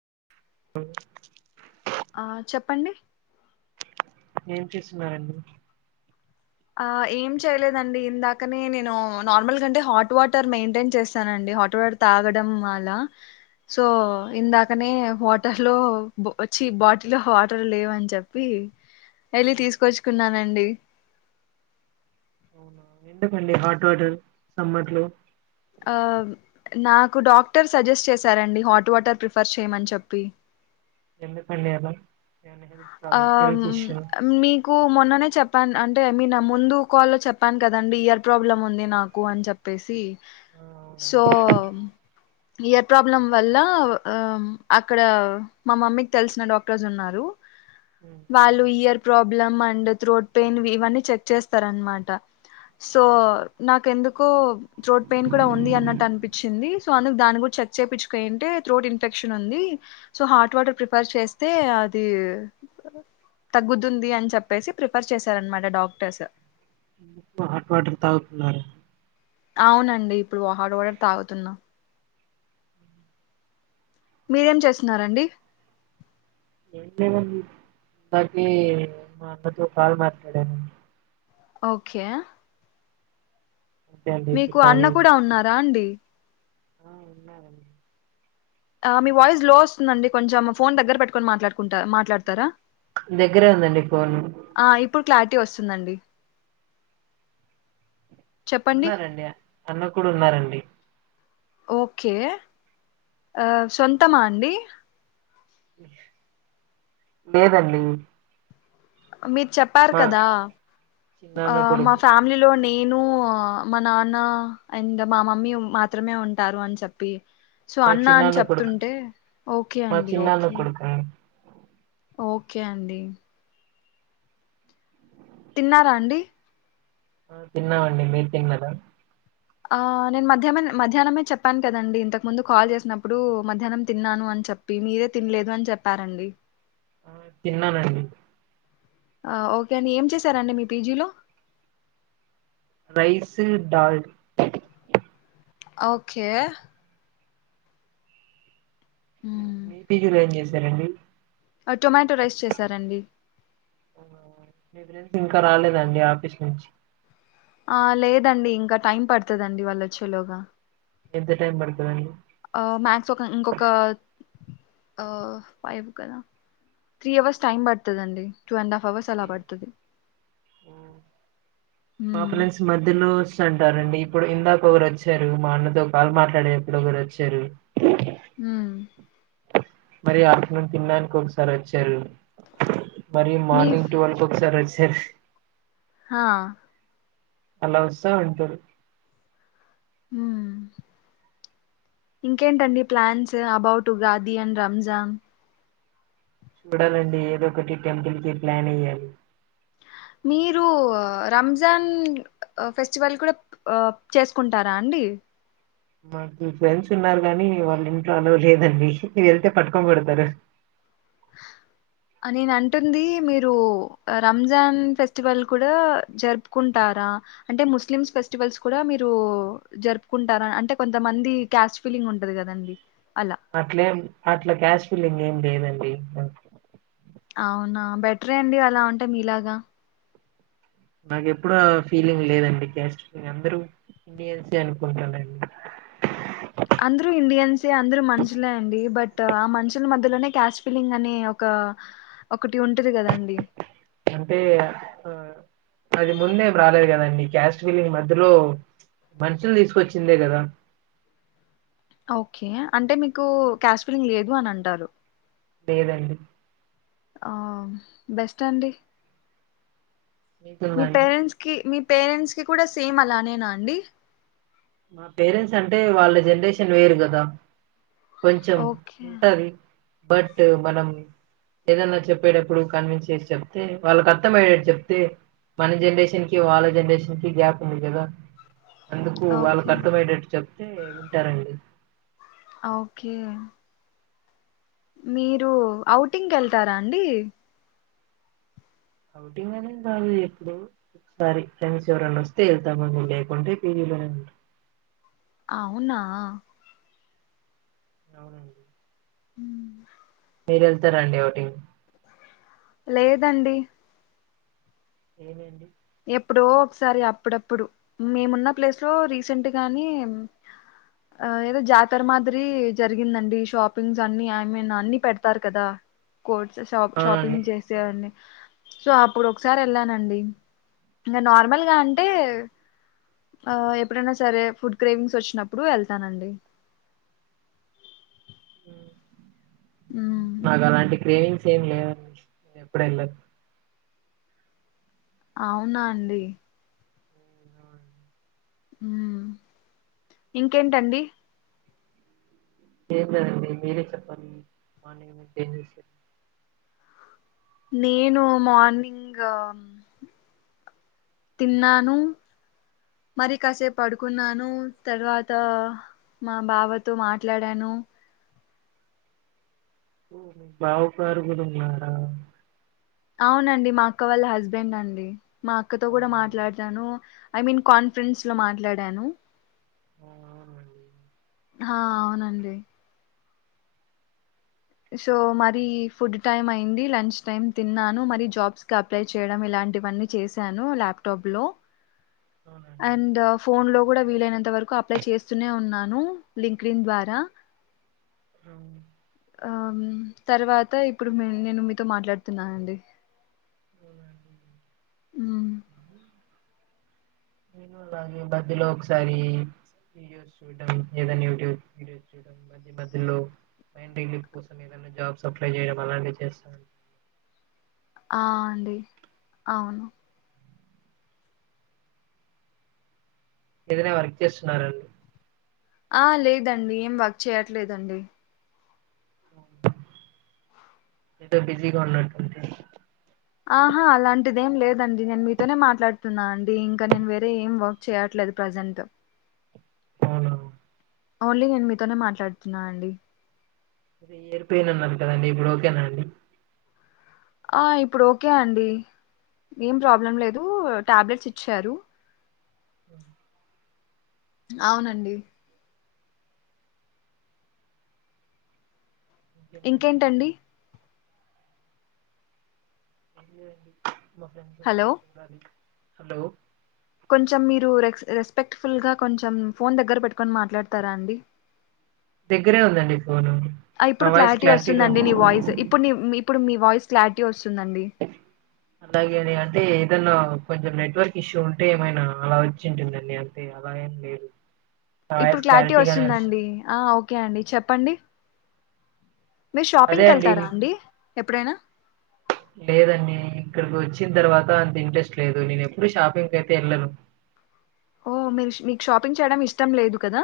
హ్మ్ ఆ చెప్పండి ఏం చేస్తున్నారండీ ఆ ఏం చేయలేదండి ఇందాకనే నేను నార్మల్ కంటే హాట్ వాటర్ మెయింటైన్ చేస్తానండి హాట్ వాటర్ తాగడం అల సో ఇందాకనే వాటర్లో వచ్చి బాటిలో వాటర్ లేవ అని చెప్పి వెళ్ళి తీసుకొచ్చుకున్నానండి అవునా ఎందుకండి హాట్ వాటర్ సమ్మర్ లో ఆ నాకు డాక్టర్ సజెస్ట్ చేశారండి హాట్ వాటర్ ప్రిఫర్ చేయమని చెప్పి ఎందుకండి అల ఆ మీకు మొన్ననే చెప్ చెప్పాను అంటే మీర్న మీకు ముందు కాల్లో చెప్పాను కదండి ఇయర్ ప్రాబ్లం ఉంది నాకు అని చెప్పేసి సో అవునండి ఇయర్ ప్రాబ్లం వల్ల ఆ అక్కడ మా మమ్మీకి తెలిసిన డాక్టర్స్ ఉన్నారు ఉమ్, వాళ్ళు ear problem and throat pain ఇవన్నీ చెక్ చేస్తారన్మాట సో ఆ, నాక ఎందుకో త్రోట్ పెయిన్ కూడా ఉంది అన్నట్టు అనిపించింది సో అందుకు దాన్ని కూడా చెక్ చేపిచ్చుకో ఏంటే త్రోట్ ఇన్ఫెక్షన్ ఉంది సో హాట్ వాటర్ ప్రిఫర్ చేస్తే అది తగ్గుతుంది అని చెప్పేసి ప్రిఫర్ చేశారన్మాట డాక్టర్స్ హాట్ వాటర్ తాగుతున్నారు అవునండి ఇప్పుడు హాడ్వాటర్ తాగుతున్నా మీరేం చేస్తున్నారండి ఏంలేదండి ఇందాకే మా అన్నతో కాల్ మాట్లాడాను ఓకే అంతే అండి మీకు ఇప్పుడు అన్న ఖాళీ కూడా ఉన్నారా అండి ఆ ఉన్నారండి ఆ మీ వాయిస్ లో వస్తుందండి కొంచం ఫోన్ దగ్గర పెట్టుకొని మాట్లాడ్ కుంటా మాట్లాడ్తారా దగ్గరే ఉందండి ఫోన్ ఆ ఇప్పుడ్‌ క్లారిటీ వస్తుందండి చెప్పండి ఉన్నారండి అన్న కూడా ఉన్నారండి ఓకే ఆ సొంతమా అండీ లేదండి మీరు చెప్పారు మా కదా ఆ చిన్నాన్న మా కొడుకు ఫ్యామిలీలోని నేను మా నాన్న అండ్ మా మమ్మీ మాత్రమే ఉంటారు అని చెప్పి సో మా అన్నా అని చిన్నాన్న కొడుకు చెప్తుంటే ఓకే మా అండి చిన్నాన్న ఓకే కొడుకు అండి. ఓకే అండి తిన్నారా అండి ఆ తిన్నామండి మీర్ తిన్నార ఆ నేను మధ్యామే మధ్యాహ్నమే చెప్పాను కదండి ఇంతకు ముందు కాల్ చేసినప్పుడు మధ్యాహ్నం తిన్నాను అని చెప్పి మీరే తినలేదు అని చెప్పారండి ఆ తిన్నానండి అఓకే అండి ఏం చేసారండి మీ పిజీలో రైస్ దాల్డ్ ఓకే హుమ్ మీపీ జి లొఏం చేసారండి టొమాటో రైస్ చేసారండి అవునా మీ ఫ్రెండ్స్ ఇంకా రాలేదండి ఆఫీస్ నుంచి ఆ లేదండి ఇంకా టైం పడతదండి వాళ్ళు వచ్చేలోగా ఎంత టైమ్ పడతదండి మ్యాథ్స్ ఒక ఇంకొక అఫైవ్ కదా త్రీ అవర్స్ టైం పడతదండి మాప్రైస్ మధ్యలో సం చెస్తారండి ఇప్పుడు ఇందాక ఒకరు వచ్చారు మా అన్నతో కాలు మాట్లాడే ఎప్పుడు ఒకరు వచ్చారు హ్ మరి ఆఫ్టర్నూన్ తిన్నానికి ఒకసారి వచ్చారు మరి మీ మార్నింగ్ ట్వల్ఒకసారి వొచ్చ సిర్ఫ హా అలా వస్తా ఉంటారు ఉఇంకేంటండి ప్లాన్స్ అబౌట్ ఉగాదిఅండ్ రంజాన్ చూడాలండి ఏదో ఒకటి టెంపుల్ కి ప్లాన్ ఎయ్యాలి మీరు రంజాన్ ఫెస్టివల్ కూడా చేసుకుంటారా అండి మాకు ఫ్రెండ్స్ ఉన్నారు కానీ వాళ్ళ ఇంట్లో అలొలేదండి వెళ్తే పట్టుకొని కొడతారు నేను అంటుంది మీరు రంజాన్ ఫెస్టివల్ కూడా జరుపుకుంటారా అంటే ముస్లిమ్స్ ఫెస్టివల్స్ కూడా మీరు జరుపుకుంటారా అంటే కొంతమంది క్యాస్ట్ ఫీలింగ్ ఉంటది కదండి అలా అట్లలే అట్లా క్యాస్ ఫిల్లింగ్ ఏం లేదండి ఉ అవునా బెటరే అండి అలా ఉంటెమీలాగా నాకు ఎప్పుడు అఫీలింగ్ లేదండి క్యాస్ట్. పీ లింగ్ అందరూ ఇండియన్స్అనుకుంటానండి అందరూ ఇండియన్సే అందరూ క్యాష్ ఫిలింగ్ అనే ఒక ఒకటి ఉంటది కదండి అంటే ఆ అది ముందే రాలేదు కదండి క్యాస్ట్విలింగ్ మధ్యలో మనుషులు తీసుకొచ్చిందే కదా ఓకే అంటే మీకు క్యా స్ట్ పీలింగ్ లేదు న అంటారు లేదండి ఆ బెస్ట్ అండి మీకుందా మీ అండి పేరెంట్స్ కి మీ పేరెంట్స్ కి కూడా సేమ్ అలానేనా అండి మా పేరెంట్స్ అంటే వాళ్ళ జనరేషన్ వేరు కదా కొంచెం ఓకే ఉంటది బట్ మనం ఏదన్నా చెప్పేటప్పుడు కన్విన్స్ చేసి చెప్తే వాళ్ళకి అర్థమయ్యేటట్టు చెప్తే మన జనరేషన్ కి వాళ్ళ జనరేషన్ కి గ్యాప్ ఉంది కదా వాళ్ళకు ఓకే అర్థమయ్యేటట్టు చెప్తే వింటారండి ఓకే మీరు అఔటింగ్కి వెళ్తారా అండి ఔటింగ్ గాని కాదు ఎపుడో ఒకసారి ఫ్రెండ్స్ఎవరన్నా వస్తే వెళ్తము లేకుంటే పజి లోనే ఉంటాం అవునా అవునండి హ్మ్మ్ మీరు వెళ్తారండి ఔటింగ్ లేదండి ఏమైంది ఎప్పుడో ఒకసారి అప్పుడప్పుడు మేమున్న ప్లేస్ లో రీసెంట్ గాని ఏదో జాతర మాదిరి జరిగిందండి షాపింగ్స్ అన్ని ఐమన్ అన్ని పెడతారు కదా కోర్ట్స్ షా ఆ అండి షాపింగ్ ఆ! చేసేవన్నీ సో అప్పుడు ఒకసారి వెళ్ళానండి ఇంకా నార్మల్గా అంటే ఎప్పుడైనా సరే ఫుడ్ క్రేవింగ్స్ వచ్చినప్పుడు వెళ్తానండి హ్మ్. ఉమ్ నాకు అలాంటి క్రేవంగ్ ఏం లేవండి ఎప్పుడు ఏళ్లను అవునా అండి హ్మ్. అవునండి. హ్మ్మ్ ఇంకేంటండి ఏమి లేదండి మీరే చెప్పాలి మార్నిగ్ నుండి ఏం చేసారో నేను మార్నింగ్ తిన్నాను మరి కాసేపు పడుకున్నాను తర్వాత మా బావతో మాట్లాడాను ఓ బావుకాడా ఉన్నారా అవునండి మా అక్క వాళ్ళ హస్బెండ్ అండి మా అక్కతో కూడా అవునా మాట్లాడతాను ఐ మీన్ కాన్ఫరెన్స్ లో మాట్లాడాను అవున అండి హా అవునండి సో మరి ఫుడ్ టైమ్ అయింది లంచ్ టైమ్ తిన్నాను మరి జాబ్స్ కి అప్లై చేయడం ఇలాంటివన్నీ చేశాను ల్యాప్టాప్ లో అవునండి అండ్ ఫోన్ లో కూడా వీలైనంత వరకు అప్లై చేస్తూనే ఉన్నాను లింక్ డిన్ ద్వారా అవున అం తర్వాత ఇప్పుడు నేను మీతో మాట్లాడుతున్నాన అండి నేను అలాగే మధ్యలో ఒకసారి వీడియో చూడడం ఏదన్నా యూట్యూబ్ వీడియో చూడడం మధ్య మధ్యలో మైండ్ రిలీఫ్ కోసం ఏదన్న జాబ్స్ అప్లై చేయడం అలానే చేస్తాను ఆ అండి అవును ఏదైనా వర్క్ చేస్తున్నారండి ఆ లేదండి ఏం వర్క్ చేయట్లేదండి ఐతే బిజీగా ఉన్నటు ఉంటే ఆహా అలాంటిది ఏం లేదండి నేను మీతోనే మాట్లాడుతున్నా అండి ఇంకా నేను వేరే ఏం వర్క్ చేయట్లేదు ప్రజెంట్ అవునా ఓన్లీ నేను మీతోనే మాట్లాడుతున్నా అండి ఇయర్ పెయిన్ ఉన్నది కాదండి ఇప్పుడు ఓకేనా అండి ఆ ఇప్పుడు ఓకే అండి ఏం ప్రాబ్లం లేదు టాబ్లెట్స్ ఇచ్చారు అవునండి ఇంకేంటండి అంతే అండి మా ఫ్రెండ్స్ వస్తే హలో చూడాలి హలో కొంచెం మీరు రెస్ రెస్పెక్ట్ఫుల్గా కొంచెం ఫోన్ దగ్గర పెట్టుకొని మాట్లాడతారా అండి దగ్గరే ఉందండి ఫోను నా ఇప్పుడు వాయిస్ క్లారిటీ క్లారిటీగా వస్తుందండి నీ వాయిస్ ఇప్పుడు నీ ఇప్పుడు మీ వాయిస్ క్లారిటీ వస్తు అలాగే అని అంటే ఏదన్నా కొంచెం నెట్వర్క్ ఇష్యూ ఉంటే ఏమైనా అలా వచ్చింటుందీ అంతే అలా ఎమ్ లేదు నా వాయిస్ ఇప్పుడు క్లారిటీ క్లారిటీగానే వస్తు వస్తుందండి ఆ ఓకే అండి చెప్పండి మీరు షాపింగ్‌కెళ్తారా అండి ఎప్పుడైనా లేదండి ఇక్కడికి వచ్చిన తర్వాత అంత ఇంట్రెస్ట్ లేదు నేను ఎప్పుడు షాపింగ్ క అయితే వెళ్ళను ఓ మీరు మీకు షాపింగ్ చేయడం ఇష్టం లేదు కదా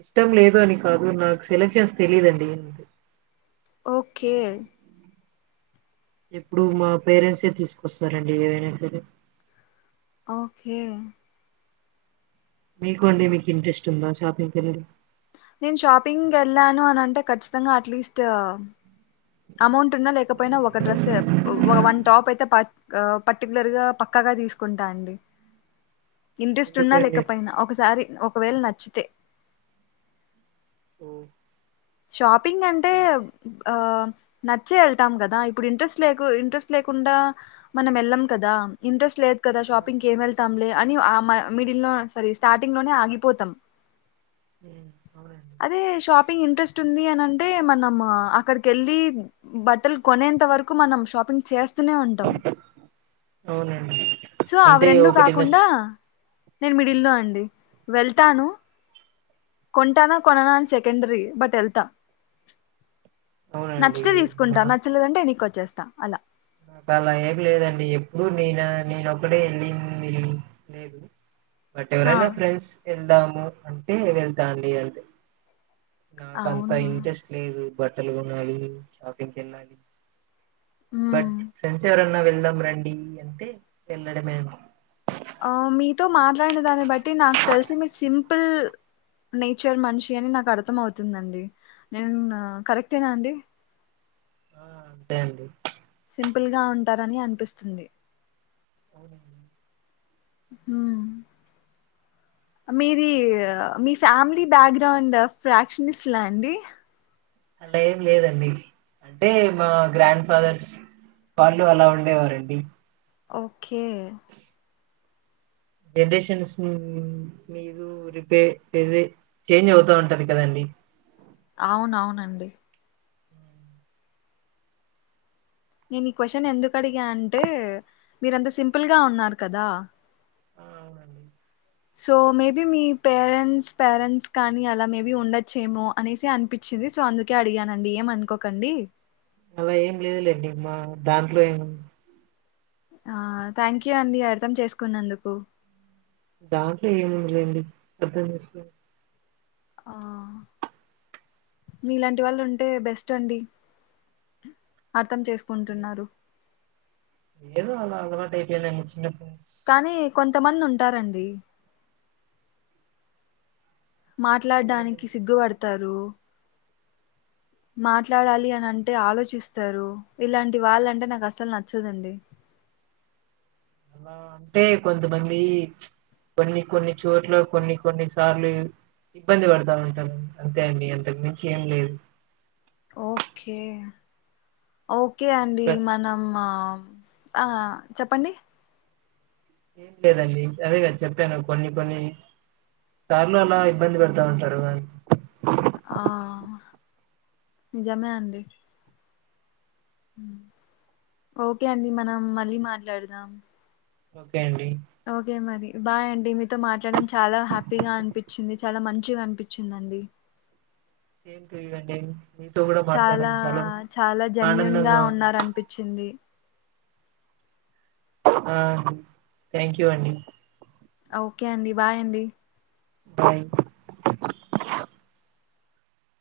ఇష్టం లేదు అని కాదు నాకు సెలక్షన్స్ తెలీదు అండి ఓకే ఎప్పుడు మా పేరెంట్సే తీసుకొస్తారండి ఏవైనా సరే ఓకే మీకు అండి మీకు ఇంట్రెస్ట్ ఉందా షాపింగ్కి వెళ్లడం నేను షాపింగ్ వెళ్ళాను అని అంటే ఖచ్చితంగా అట్లీస్ట్ అమౌంట్ ఉన్నా లేకపోయినా ఒక డ్రెస్ వన్ టాప్ అయితే ప పర్టికులర్గా పక్కాగా తీసుకుంటా అండి ఇంట్రెస్ట్ ఉన్నా ఎందుకండి లేకపోయినా ఒకసారి ఒకవేళ నచ్చితే ఉమ్ షాప్ ప్పింగ్ అంటే ఆ నచ్చే వెళ్తాం కదా ఇప్పుడు ఇంట్రెస్ట్ లేకు ఇంట్రెస్ట్ లేకుండా మనం వెళ్ళం కదా ఇంట్రెస్ట్ లే ఆ షాపింగ్‌కి ఏం వెళ్తాంలే అని ఆ మ మిడిల్ లో సారీ స్టార్టింగ్ లోనే ఆగిపోతాం ఉమ్ అవునండి అదే షాపింగ్ ఇంట్రెస్ట్ ది అనింటే మనం అక్కడిక వెళ్ళి బట్టలు కొనేంత వరకు మనం షాపింగ్ చేస్త స్తనే ఉంటాం అవునండి సో అవి అంటే రెండు ఒకటి నచ్చ కాకుండా నేను మిడిల్లో అండి వెళ్తాను కొంటానా కొన్నానా అని సెకండరీ బట్ వెత అవునండి నచ్చితే తీసుకుంటా నా నచ్చలేదంటే వెనక్కి వచ్చేస్తా చేస్తా అలా నాకు అలా ఏమి లేదండి ఎప్పుడు నేను నేనొక్కటే వెళ్ళింది లేదు బట్ ఆ ఎవరైనా ఫ్రెండ్స్‌ వెళ్దాం అంటే వెళ్తా అండి నాకంత అవునా ఇంట్రెస్ట్ లేదు బట్టలు కొనాలి షాపింగ్కి వెళ్ళాలి బట్ మ్మ్ ఫ్రెండ్స్ ఎవరన్నా వెళ్దాం రండి అంటే వెళ్ళడమే ఆ మీతో మాట్లాడిన దాన్ని బట్టి నాకు తెలిసి మీరు సి సిపుల్ నేచర్ మనిషి అని నాకు అర్థం అవుతుందండి నేను కరెక్టేనా అండి అదే అండి సింపుల్ గా ఉంటారని అనిపిస్తుంది అవునండి మ్మ్ మీది మీ ఫ్యామిలీ బ్యాక్ గ్రౌండ్ ఫ్రాక్స్ లిస్ట్ లా అండి అలా ఏం లేదండి అంటే మా గ్రాండ్ ఫాదర్స్ వాళ్ళు అలా ఉండేవారండి ఓ ఒకే జనరేషన్స్ ను మీదు రిపే చేంజ్ అవుతా ఉంటది కదండి అవునవునండి నేను ఈ క్వశ్చన్ ఎందుకు అడిగా అంటే మీరంత సింపుల్ గా ఉన్నారు కదా ఆ అవునండి సో మేబీ మీ పేరెంట్స్ పేరెంట్స్ కానీ అలా మేబీ ఉండొచ్చేమో అనేసి అనిపించింది సో అందుకే అడిగానండి ఏమనుకోకండి అలా ఏం లేదులేండి మా దాంట్లో ఏముంది ఆ థ్యాంక్ యూ అండి అర్థం చేసుకున్నందుకు దాంట్లో ఏముందిలేండి అర్ధంచేసుకునే ఆ మీలాంటి వాళ్ళు ఉంటే బెస్ట్ అండి అర్థం చేసుకుంటున్నారు ఏదో అలా అలవాటు అయిపోయింది అండి చిన్నప్పు కానీ కొంతమంది ఉంటారండి మాట్లాడ్డానికి ఏమండి సిగ్గుపడతారు మాట్లాడాలి అని అంటే ఆలోచిస్తారు ఇలాంటి వాళ్ళంటే నాకు అసలు నచ్చదండి. అలా అంటే కొంతమంది కొన్ని కొన్ని చోట్ల కొన్ని కొన్ని సార్లు ఇబ్బంది పడతా ఉంటాారు అంతే అండి అంతకు మించి ఏం లేదు ఓకే ఓ ఓకే అండి క- మనము ఆ చెప్పండి ఏం లేదండి అదే కద చెప్పాను కొన్ని కొన్ని సార్లు అలా ఇబ్బంది పెడతా ఉంటారు వాళ్ళు ఆ నిజమే అండి ఓకే అండి మనం మళ్ళీ మాట్లాడదాం ఓకే అండి ఓకే మరి బాయ్ అండి మీతో మాట్లాడడం చాలా హ్యాపీగా అనిపించింది చాలా మంచిగా అనిపించిందండి సేమ్ అండి మీతో కూడా మాట్లాడడం చాలా చాలా జెన్యుూన్ గా ఆనందంగా ఉంది ఉన్నారు అనిపించింది ఆ థ్యాంక్ యూ అండి ఓకే అండి బాయ్ అండి బాయ్